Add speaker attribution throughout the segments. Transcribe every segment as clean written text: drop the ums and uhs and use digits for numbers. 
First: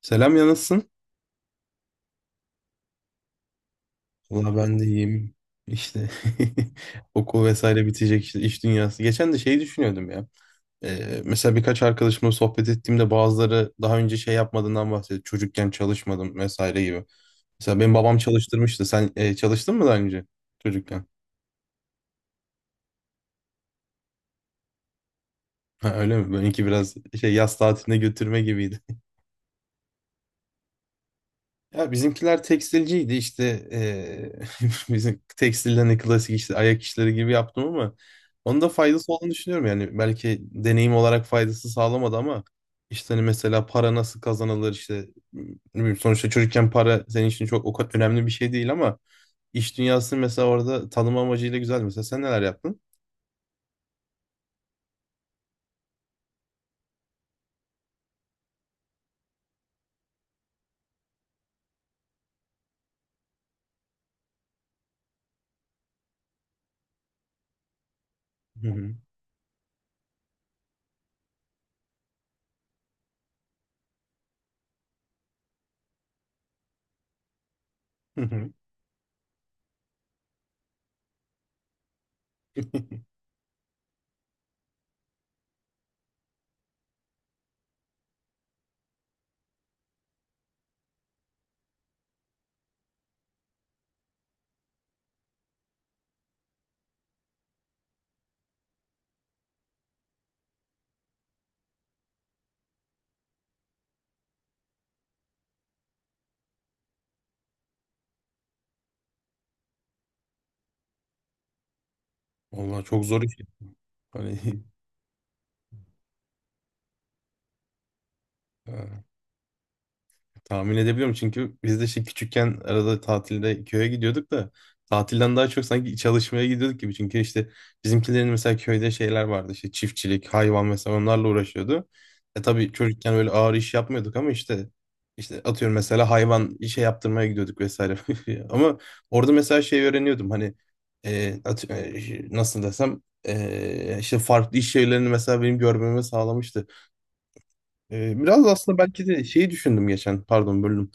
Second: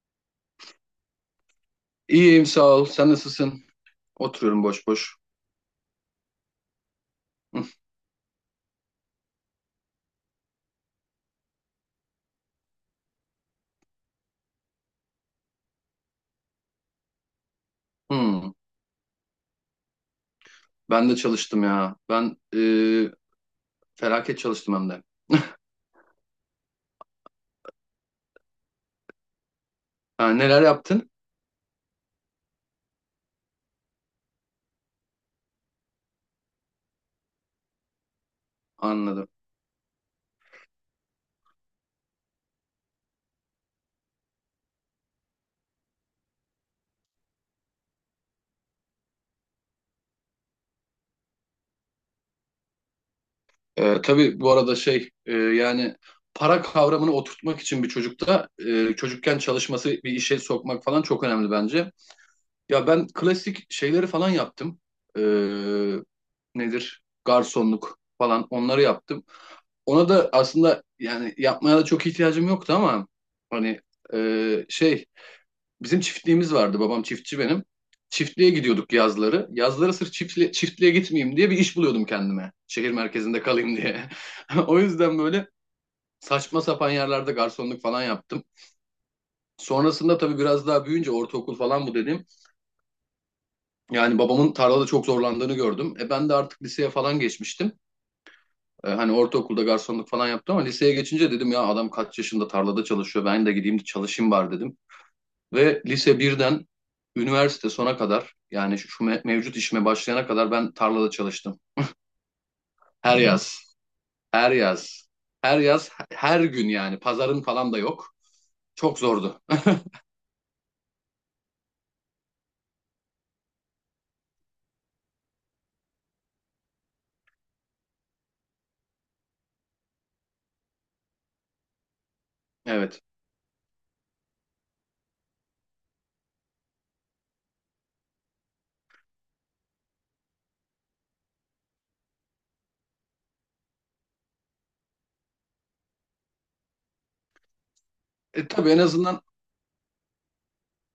Speaker 1: Selam ya, nasılsın?
Speaker 2: İyiyim sağ ol. Sen nasılsın?
Speaker 1: Valla
Speaker 2: Oturuyorum
Speaker 1: ben de
Speaker 2: boş boş.
Speaker 1: iyiyim. İşte okul
Speaker 2: Hı,
Speaker 1: vesaire bitecek, işte iş dünyası. Geçen de şeyi düşünüyordum ya. Mesela birkaç arkadaşımla sohbet ettiğimde bazıları daha önce şey yapmadığından bahsediyor. Çocukken çalışmadım vesaire gibi. Mesela benim babam
Speaker 2: hı.
Speaker 1: çalıştırmıştı. Sen çalıştın mı daha önce çocukken?
Speaker 2: Ben de çalıştım ya. Ben felaket çalıştım hem de.
Speaker 1: Ha, öyle mi? Benimki biraz şey yaz tatiline götürme gibiydi.
Speaker 2: Ha, neler yaptın?
Speaker 1: Ya bizimkiler tekstilciydi, işte bizim tekstilden de klasik işte ayak işleri gibi yaptım, ama onun da faydası
Speaker 2: Anladım.
Speaker 1: olduğunu düşünüyorum. Yani belki deneyim olarak faydası sağlamadı, ama işte hani mesela para nasıl kazanılır, işte ne bileyim, sonuçta çocukken para senin için çok o kadar önemli bir şey değil, ama iş dünyası mesela orada tanım amacıyla güzel. Mesela sen neler yaptın?
Speaker 2: E, tabii bu arada şey yani para kavramını oturtmak için bir çocukken çalışması bir işe sokmak falan çok önemli bence. Ya ben klasik şeyleri falan yaptım. E, nedir? Garsonluk falan
Speaker 1: Hı
Speaker 2: onları
Speaker 1: hı.
Speaker 2: yaptım. Ona da aslında yani yapmaya da çok ihtiyacım yoktu ama hani şey bizim çiftliğimiz vardı, babam çiftçi benim.
Speaker 1: Hı
Speaker 2: Çiftliğe
Speaker 1: hı.
Speaker 2: gidiyorduk yazları. Yazları sırf çiftliğe gitmeyeyim diye bir iş buluyordum kendime. Şehir merkezinde kalayım diye. O yüzden böyle saçma sapan yerlerde garsonluk falan yaptım. Sonrasında tabii biraz daha büyüyünce ortaokul falan, bu dediğim. Yani babamın tarlada çok zorlandığını gördüm. E, ben de artık liseye falan geçmiştim. E, hani ortaokulda garsonluk falan yaptım, ama liseye geçince dedim ya adam kaç yaşında tarlada çalışıyor, ben de gideyim çalışayım bari dedim. Ve lise birden üniversite sona kadar, yani mevcut işime başlayana kadar ben tarlada çalıştım.
Speaker 1: Vallahi çok
Speaker 2: Her
Speaker 1: zor iş.
Speaker 2: yaz,
Speaker 1: Hani
Speaker 2: her yaz, her yaz, her gün, yani pazarın falan da yok. Çok zordu.
Speaker 1: tahmin edebiliyorum, çünkü biz de işte küçükken arada tatilde köye gidiyorduk da tatilden daha çok sanki çalışmaya gidiyorduk gibi. Çünkü işte bizimkilerin mesela köyde şeyler vardı, işte çiftçilik, hayvan, mesela onlarla uğraşıyordu. E tabii
Speaker 2: Evet.
Speaker 1: çocukken böyle ağır iş yapmıyorduk, ama işte atıyorum mesela hayvan işe yaptırmaya gidiyorduk vesaire. Ama orada mesela şey öğreniyordum, hani nasıl desem, işte farklı iş şeylerini mesela benim görmeme sağlamıştı. Biraz
Speaker 2: E,
Speaker 1: da
Speaker 2: tabii
Speaker 1: aslında
Speaker 2: en
Speaker 1: belki
Speaker 2: azından,
Speaker 1: de şeyi düşündüm geçen, pardon, bölüm.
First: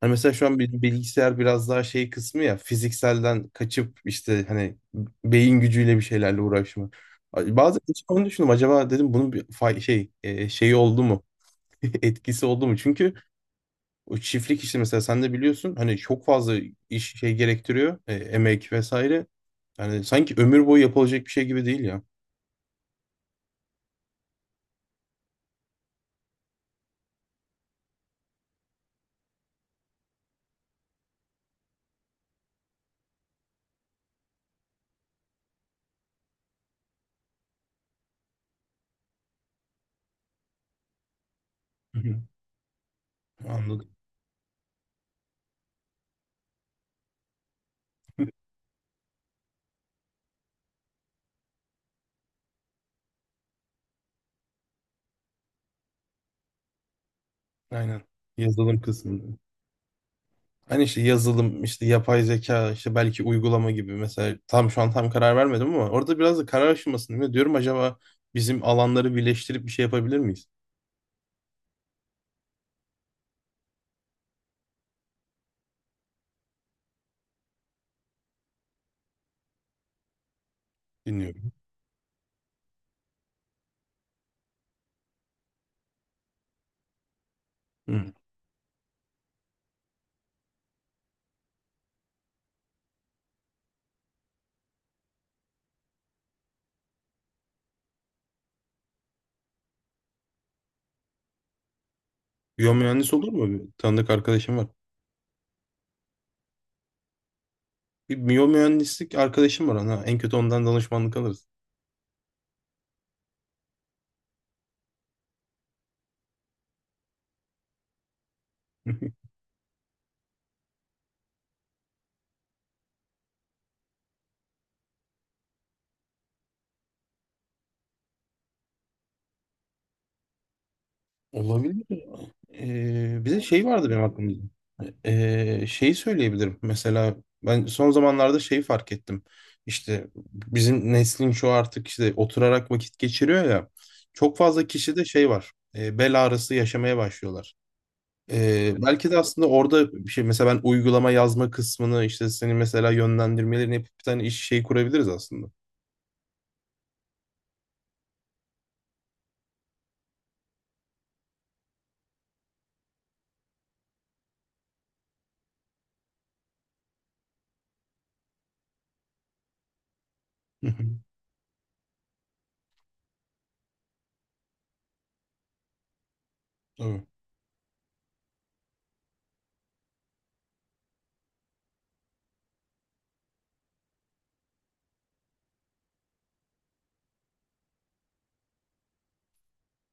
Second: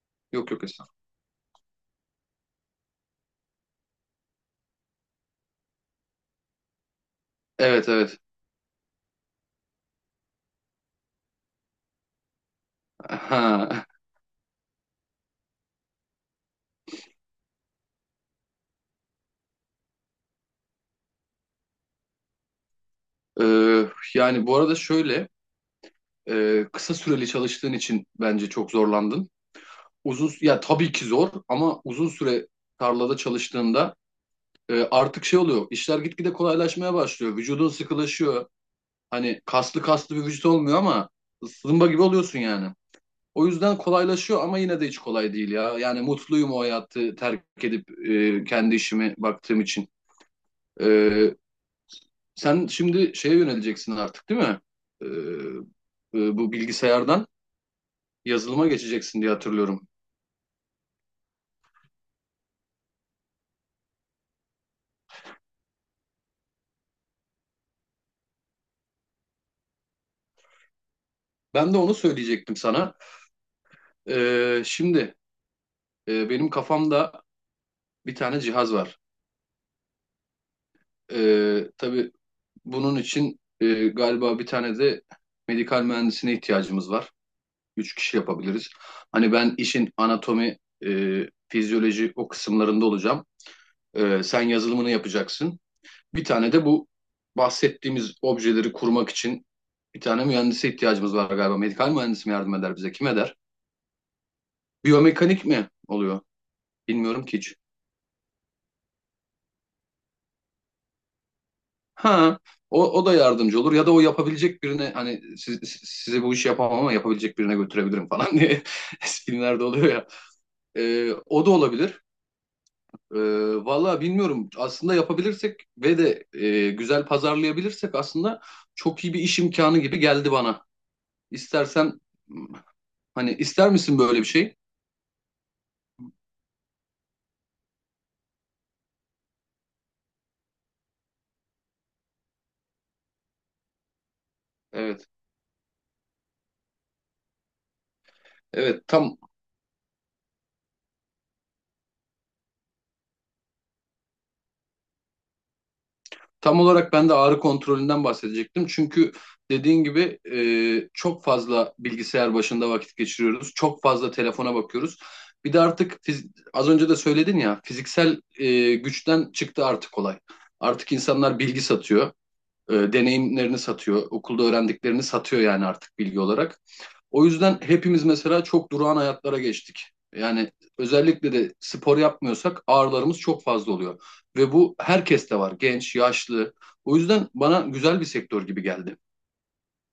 Speaker 1: Hani mesela şu
Speaker 2: yok
Speaker 1: an
Speaker 2: yok, esnaf.
Speaker 1: bilgisayar biraz daha şey kısmı ya, fizikselden kaçıp işte hani beyin gücüyle bir şeylerle uğraşma. Bazen
Speaker 2: Evet,
Speaker 1: hiç
Speaker 2: evet.
Speaker 1: onu düşündüm, acaba dedim, bunun bir şey şeyi oldu mu? Etkisi oldu mu? Çünkü
Speaker 2: Ha.
Speaker 1: o çiftlik işi mesela sen de biliyorsun, hani çok fazla iş şey gerektiriyor, emek vesaire. Yani sanki ömür boyu yapılacak bir şey gibi değil ya.
Speaker 2: E, yani bu arada şöyle, kısa süreli çalıştığın için bence çok zorlandın. Uzun, ya tabii ki zor, ama uzun süre tarlada çalıştığında artık şey oluyor. İşler gitgide kolaylaşmaya başlıyor. Vücudun sıkılaşıyor. Hani kaslı kaslı bir vücut olmuyor ama zımba
Speaker 1: Hı
Speaker 2: gibi
Speaker 1: hı.
Speaker 2: oluyorsun yani. O yüzden
Speaker 1: Anladım.
Speaker 2: kolaylaşıyor ama yine de hiç kolay değil ya. Yani mutluyum o hayatı terk edip kendi işime baktığım için. E, sen şimdi şeye yöneleceksin artık, değil mi? E, e, bu bilgisayardan
Speaker 1: Aynen.
Speaker 2: yazılıma
Speaker 1: Yazılım
Speaker 2: geçeceksin diye
Speaker 1: kısmı.
Speaker 2: hatırlıyorum.
Speaker 1: Hani işte yazılım, işte yapay zeka, işte belki uygulama gibi, mesela tam şu an tam karar vermedim, ama orada biraz da karar aşamasındayım. Ve diyorum, acaba bizim alanları birleştirip bir şey yapabilir miyiz?
Speaker 2: Ben de onu söyleyecektim sana. Şimdi, benim kafamda bir tane cihaz var.
Speaker 1: Dinliyorum.
Speaker 2: Tabii bunun için galiba bir tane de medikal mühendisine ihtiyacımız var. Üç
Speaker 1: Hı.
Speaker 2: kişi yapabiliriz. Hani ben işin anatomi, e, fizyoloji o kısımlarında olacağım. Sen yazılımını yapacaksın. Bir tane de bu bahsettiğimiz objeleri kurmak için bir tane mühendise ihtiyacımız var galiba. Medikal mühendis mi yardım eder bize? Kim
Speaker 1: Biyomühendis olur
Speaker 2: eder?
Speaker 1: mu? Bir tanıdık arkadaşım var.
Speaker 2: Biyomekanik mi oluyor? Bilmiyorum ki hiç.
Speaker 1: Bir biyomühendislik arkadaşım var, ona. En kötü ondan danışmanlık alırız.
Speaker 2: Ha, o da yardımcı olur, ya da o yapabilecek birine hani, size bu işi yapamam ama yapabilecek birine götürebilirim falan diye, eskilerde oluyor ya. O da olabilir. Ee, Valla bilmiyorum, aslında yapabilirsek ve de güzel pazarlayabilirsek aslında çok iyi bir iş imkanı gibi geldi bana.
Speaker 1: Olabilir.
Speaker 2: İstersen,
Speaker 1: Bir
Speaker 2: hani
Speaker 1: de şey
Speaker 2: ister
Speaker 1: vardı
Speaker 2: misin
Speaker 1: benim
Speaker 2: böyle bir
Speaker 1: aklımda.
Speaker 2: şey?
Speaker 1: Şeyi söyleyebilirim. Mesela ben son zamanlarda şeyi fark ettim. İşte bizim neslin şu, artık işte oturarak vakit geçiriyor ya. Çok fazla kişi de
Speaker 2: Evet.
Speaker 1: şey var. Bel ağrısı yaşamaya başlıyorlar.
Speaker 2: Evet,
Speaker 1: Belki de
Speaker 2: tam
Speaker 1: aslında orada bir şey, mesela ben uygulama yazma kısmını, işte seni mesela yönlendirmelerini yapıp bir tane iş şey kurabiliriz aslında.
Speaker 2: Tam olarak ben de ağrı kontrolünden bahsedecektim. Çünkü dediğin gibi çok fazla bilgisayar başında vakit geçiriyoruz. Çok fazla telefona bakıyoruz. Bir de artık az önce de söyledin ya, fiziksel güçten çıktı artık olay.
Speaker 1: Hı hı.
Speaker 2: Artık insanlar bilgi satıyor, deneyimlerini satıyor, okulda öğrendiklerini satıyor, yani artık bilgi olarak.
Speaker 1: Tabii.
Speaker 2: O yüzden hepimiz mesela çok durağan hayatlara geçtik. Yani özellikle de spor yapmıyorsak ağrılarımız çok fazla oluyor. Ve bu herkeste var. Genç, yaşlı. O yüzden bana güzel bir sektör gibi geldi.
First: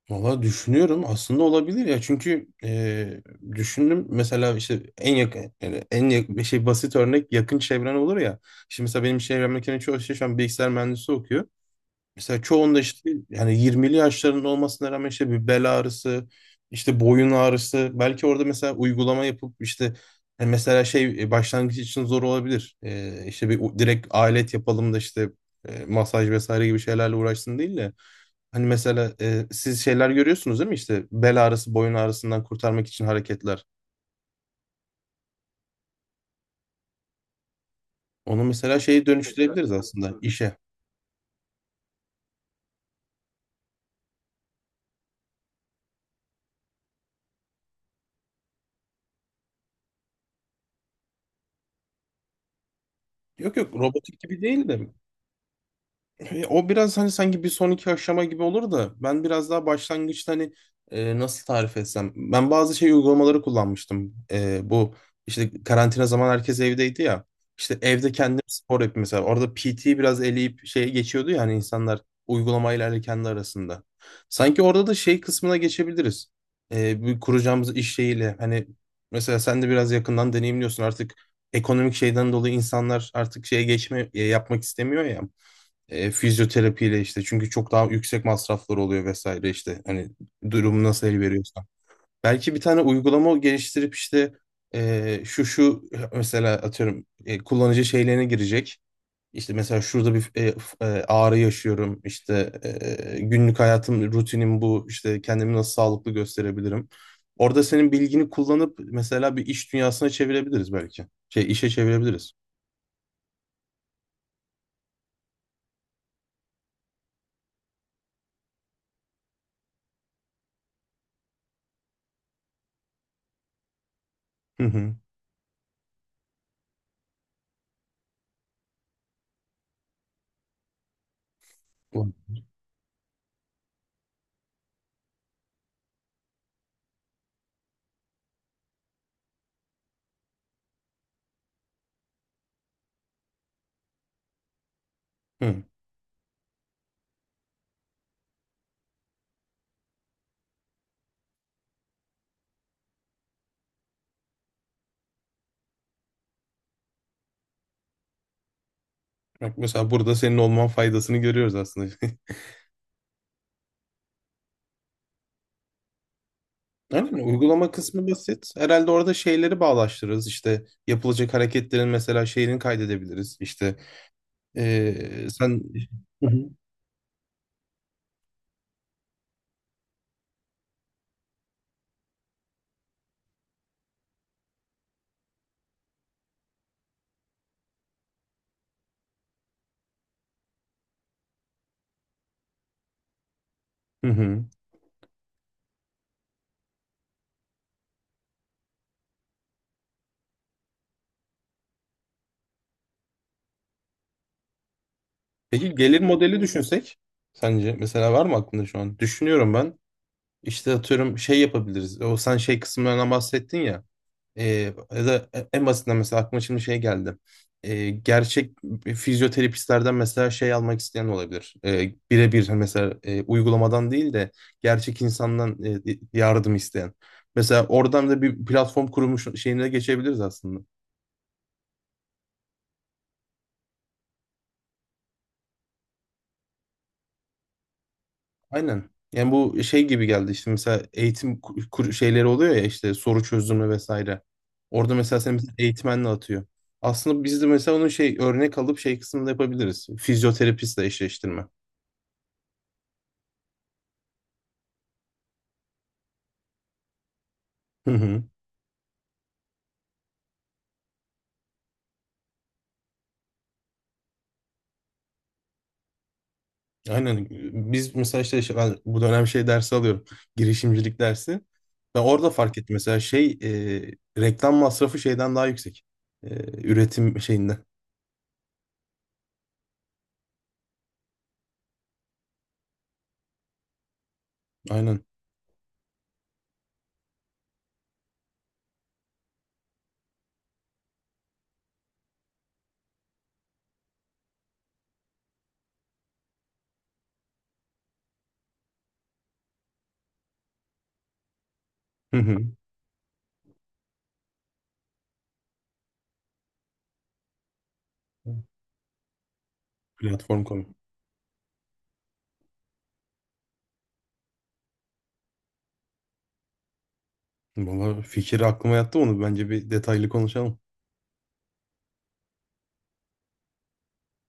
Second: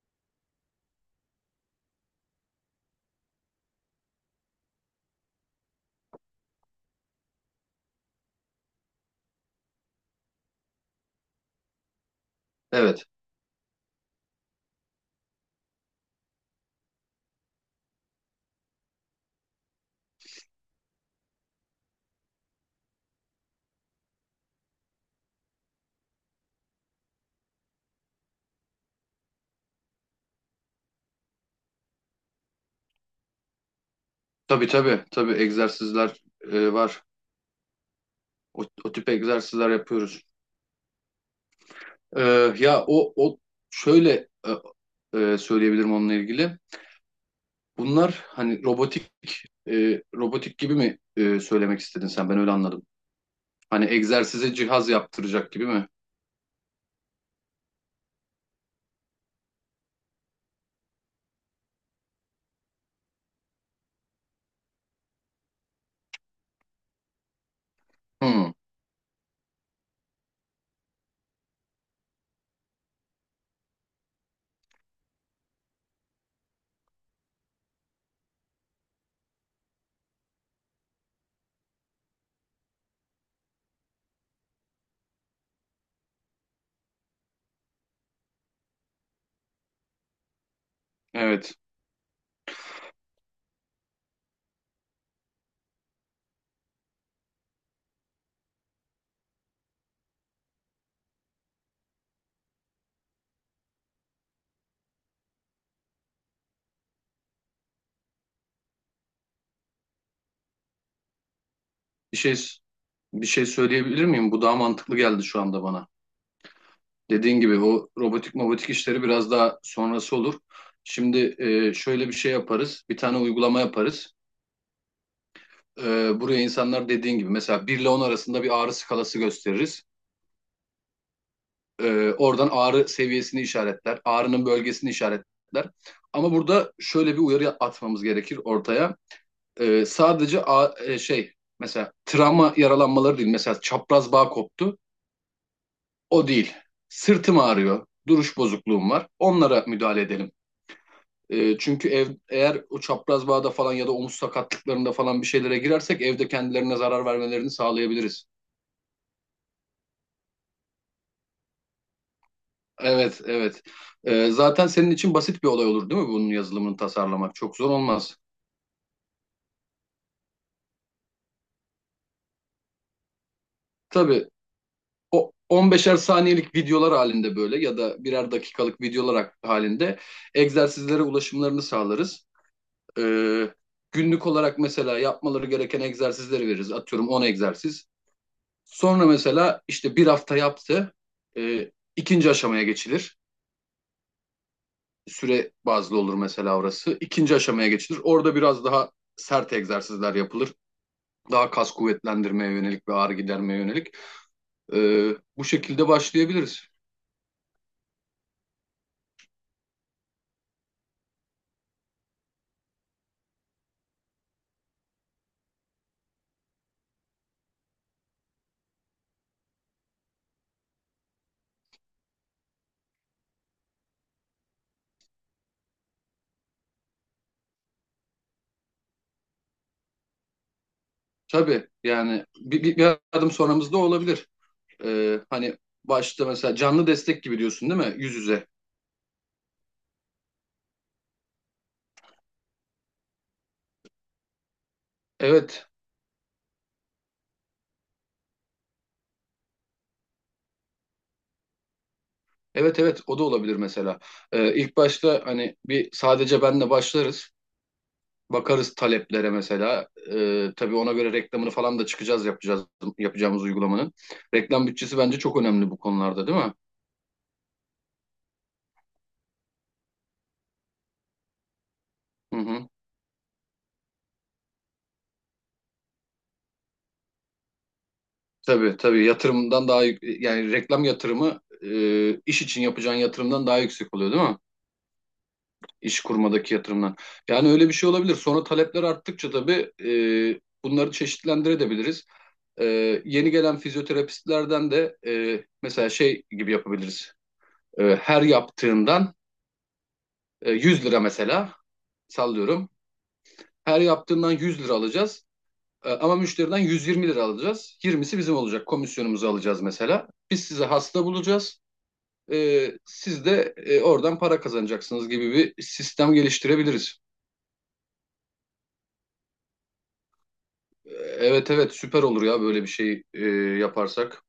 Speaker 1: Valla düşünüyorum, aslında olabilir ya, çünkü düşündüm mesela, işte en yakın, yani en yakın, bir şey basit örnek yakın çevren olur ya. Şimdi mesela benim çevremdeki çoğu şey şu an bilgisayar mühendisi okuyor. Mesela çoğunda
Speaker 2: Evet.
Speaker 1: işte, yani 20'li yaşlarında olmasına rağmen, işte bir bel ağrısı, işte boyun ağrısı. Belki orada mesela uygulama yapıp işte, mesela şey başlangıç için zor olabilir. E, işte bir direkt alet yapalım da işte masaj vesaire gibi şeylerle uğraşsın değil de. Hani mesela, siz şeyler görüyorsunuz değil mi? İşte bel ağrısı, boyun ağrısından kurtarmak için hareketler.
Speaker 2: Tabii, tabii. Tabii egzersizler var.
Speaker 1: Onu
Speaker 2: O,
Speaker 1: mesela
Speaker 2: o
Speaker 1: şeye
Speaker 2: tip egzersizler
Speaker 1: dönüştürebiliriz aslında,
Speaker 2: yapıyoruz.
Speaker 1: işe.
Speaker 2: E, ya o şöyle söyleyebilirim onunla ilgili. Bunlar hani robotik gibi mi söylemek istedin sen? Ben öyle anladım.
Speaker 1: Yok yok,
Speaker 2: Hani
Speaker 1: robotik gibi
Speaker 2: egzersize
Speaker 1: değil
Speaker 2: cihaz
Speaker 1: de.
Speaker 2: yaptıracak gibi mi?
Speaker 1: E, o biraz hani sanki bir sonraki aşama gibi olur da, ben biraz daha başlangıçta, hani nasıl tarif etsem. Ben bazı şey uygulamaları kullanmıştım. E, bu işte karantina zaman herkes evdeydi ya. İşte evde kendim
Speaker 2: Hmm.
Speaker 1: spor yapayım mesela. Orada PT biraz eleyip şeye geçiyordu ya, hani insanlar uygulamayla ile kendi arasında. Sanki orada da şey kısmına geçebiliriz. E, bir kuracağımız iş şeyiyle, hani mesela sen de biraz yakından deneyimliyorsun artık ekonomik şeyden dolayı, insanlar artık şeye geçme yapmak istemiyor ya. E, fizyoterapiyle işte, çünkü çok daha yüksek masraflar oluyor vesaire, işte hani durumu nasıl el
Speaker 2: Evet.
Speaker 1: veriyorsa. Belki bir tane uygulama geliştirip işte, şu şu mesela atıyorum, kullanıcı şeylerine girecek. İşte mesela şurada bir ağrı yaşıyorum, işte günlük hayatım, rutinim bu, işte kendimi nasıl sağlıklı gösterebilirim. Orada senin bilgini kullanıp mesela bir iş dünyasına çevirebiliriz belki. Şey işe
Speaker 2: Bir
Speaker 1: çevirebiliriz.
Speaker 2: şey bir şey söyleyebilir miyim? Bu daha mantıklı geldi şu anda bana. Dediğin gibi o robotik mobotik işleri biraz daha sonrası olur. Şimdi şöyle bir şey yaparız. Bir tane uygulama yaparız.
Speaker 1: Hı hı.
Speaker 2: E, buraya insanlar, dediğin gibi, mesela 1 ile 10 arasında bir ağrı skalası gösteririz. E, oradan ağrı seviyesini işaretler. Ağrının bölgesini işaretler. Ama burada şöyle bir uyarı atmamız gerekir ortaya. E, sadece şey, mesela travma yaralanmaları değil. Mesela çapraz bağ koptu.
Speaker 1: Hı.
Speaker 2: O değil. Sırtım ağrıyor. Duruş bozukluğum var. Onlara müdahale edelim. Çünkü eğer o çapraz bağda falan ya da omuz sakatlıklarında falan bir şeylere girersek evde kendilerine zarar vermelerini sağlayabiliriz.
Speaker 1: Bak mesela burada senin olman faydasını görüyoruz aslında.
Speaker 2: Evet, evet. Zaten senin için basit bir olay olur değil mi bunun yazılımını
Speaker 1: Aynen,
Speaker 2: tasarlamak? Çok zor
Speaker 1: uygulama kısmı
Speaker 2: olmaz.
Speaker 1: basit. Herhalde orada şeyleri bağlaştırırız. İşte yapılacak hareketlerin mesela şeyini kaydedebiliriz. İşte
Speaker 2: Tabii, o
Speaker 1: sen...
Speaker 2: 15'er
Speaker 1: Hı hı.
Speaker 2: saniyelik videolar halinde böyle ya da birer dakikalık videolar halinde egzersizlere ulaşımlarını sağlarız. Ee, Günlük olarak mesela yapmaları gereken egzersizleri veririz. Atıyorum 10 egzersiz. Sonra mesela işte bir hafta yaptı. Ee, ikinci aşamaya geçilir.
Speaker 1: Hı hı.
Speaker 2: Süre bazlı olur mesela orası. İkinci aşamaya geçilir. Orada biraz daha sert egzersizler yapılır. Daha kas kuvvetlendirmeye yönelik ve ağrı gidermeye yönelik. Bu
Speaker 1: Peki
Speaker 2: şekilde
Speaker 1: gelir modeli
Speaker 2: başlayabiliriz.
Speaker 1: düşünsek, sence mesela var mı aklında şu an? Düşünüyorum ben. İşte atıyorum şey yapabiliriz. O sen şey kısımlarından bahsettin ya. E, Ya da en basitinden mesela aklıma şimdi şey geldi. E, gerçek fizyoterapistlerden mesela şey almak isteyen olabilir. E, birebir hani mesela, uygulamadan değil de gerçek insandan yardım isteyen. Mesela oradan da bir platform kurmuş şeyine geçebiliriz aslında.
Speaker 2: Tabii yani bir adım sonramızda olabilir. Hani başta mesela canlı destek gibi diyorsun, değil mi? Yüz yüze.
Speaker 1: Aynen. Yani bu şey gibi geldi, işte mesela eğitim şeyleri oluyor ya, işte soru çözümü vesaire. Orada mesela sen mesela
Speaker 2: Evet.
Speaker 1: eğitmenle atıyor. Aslında biz de mesela onun şey örnek alıp şey kısmında yapabiliriz. Fizyoterapistle eşleştirme.
Speaker 2: Evet, evet, o da olabilir mesela. İlk başta hani bir sadece benle başlarız.
Speaker 1: Hı hı.
Speaker 2: Bakarız taleplere mesela. Tabii ona göre reklamını falan da çıkacağız, yapacağız yapacağımız uygulamanın. Reklam bütçesi bence çok önemli bu konularda, değil mi?
Speaker 1: Aynen. Biz mesela işte ben bu dönem şey dersi alıyorum. Girişimcilik dersi. Ben orada
Speaker 2: Hı,
Speaker 1: fark
Speaker 2: hı.
Speaker 1: ettim mesela şey, reklam masrafı şeyden daha yüksek. E, Üretim şeyinde.
Speaker 2: Tabii, tabii, yatırımdan daha yani reklam yatırımı, iş için yapacağın yatırımdan daha yüksek oluyor, değil mi?
Speaker 1: Aynen.
Speaker 2: İş kurmadaki yatırımdan. Yani öyle bir şey olabilir. Sonra talepler arttıkça tabii bunları çeşitlendirebiliriz. Yeni gelen fizyoterapistlerden de mesela şey gibi yapabiliriz. Her yaptığından 100 lira mesela,
Speaker 1: Hı hı.
Speaker 2: sallıyorum. Her yaptığından 100 lira alacağız. Ama müşteriden 120 lira alacağız. 20'si bizim olacak. Komisyonumuzu alacağız mesela. Biz
Speaker 1: Platform.
Speaker 2: size hasta bulacağız. Siz de oradan para kazanacaksınız gibi bir sistem geliştirebiliriz.
Speaker 1: Valla fikir aklıma yattı onu. Bence bir detaylı konuşalım.
Speaker 2: Ee, Evet, evet, süper olur ya böyle bir şey yaparsak.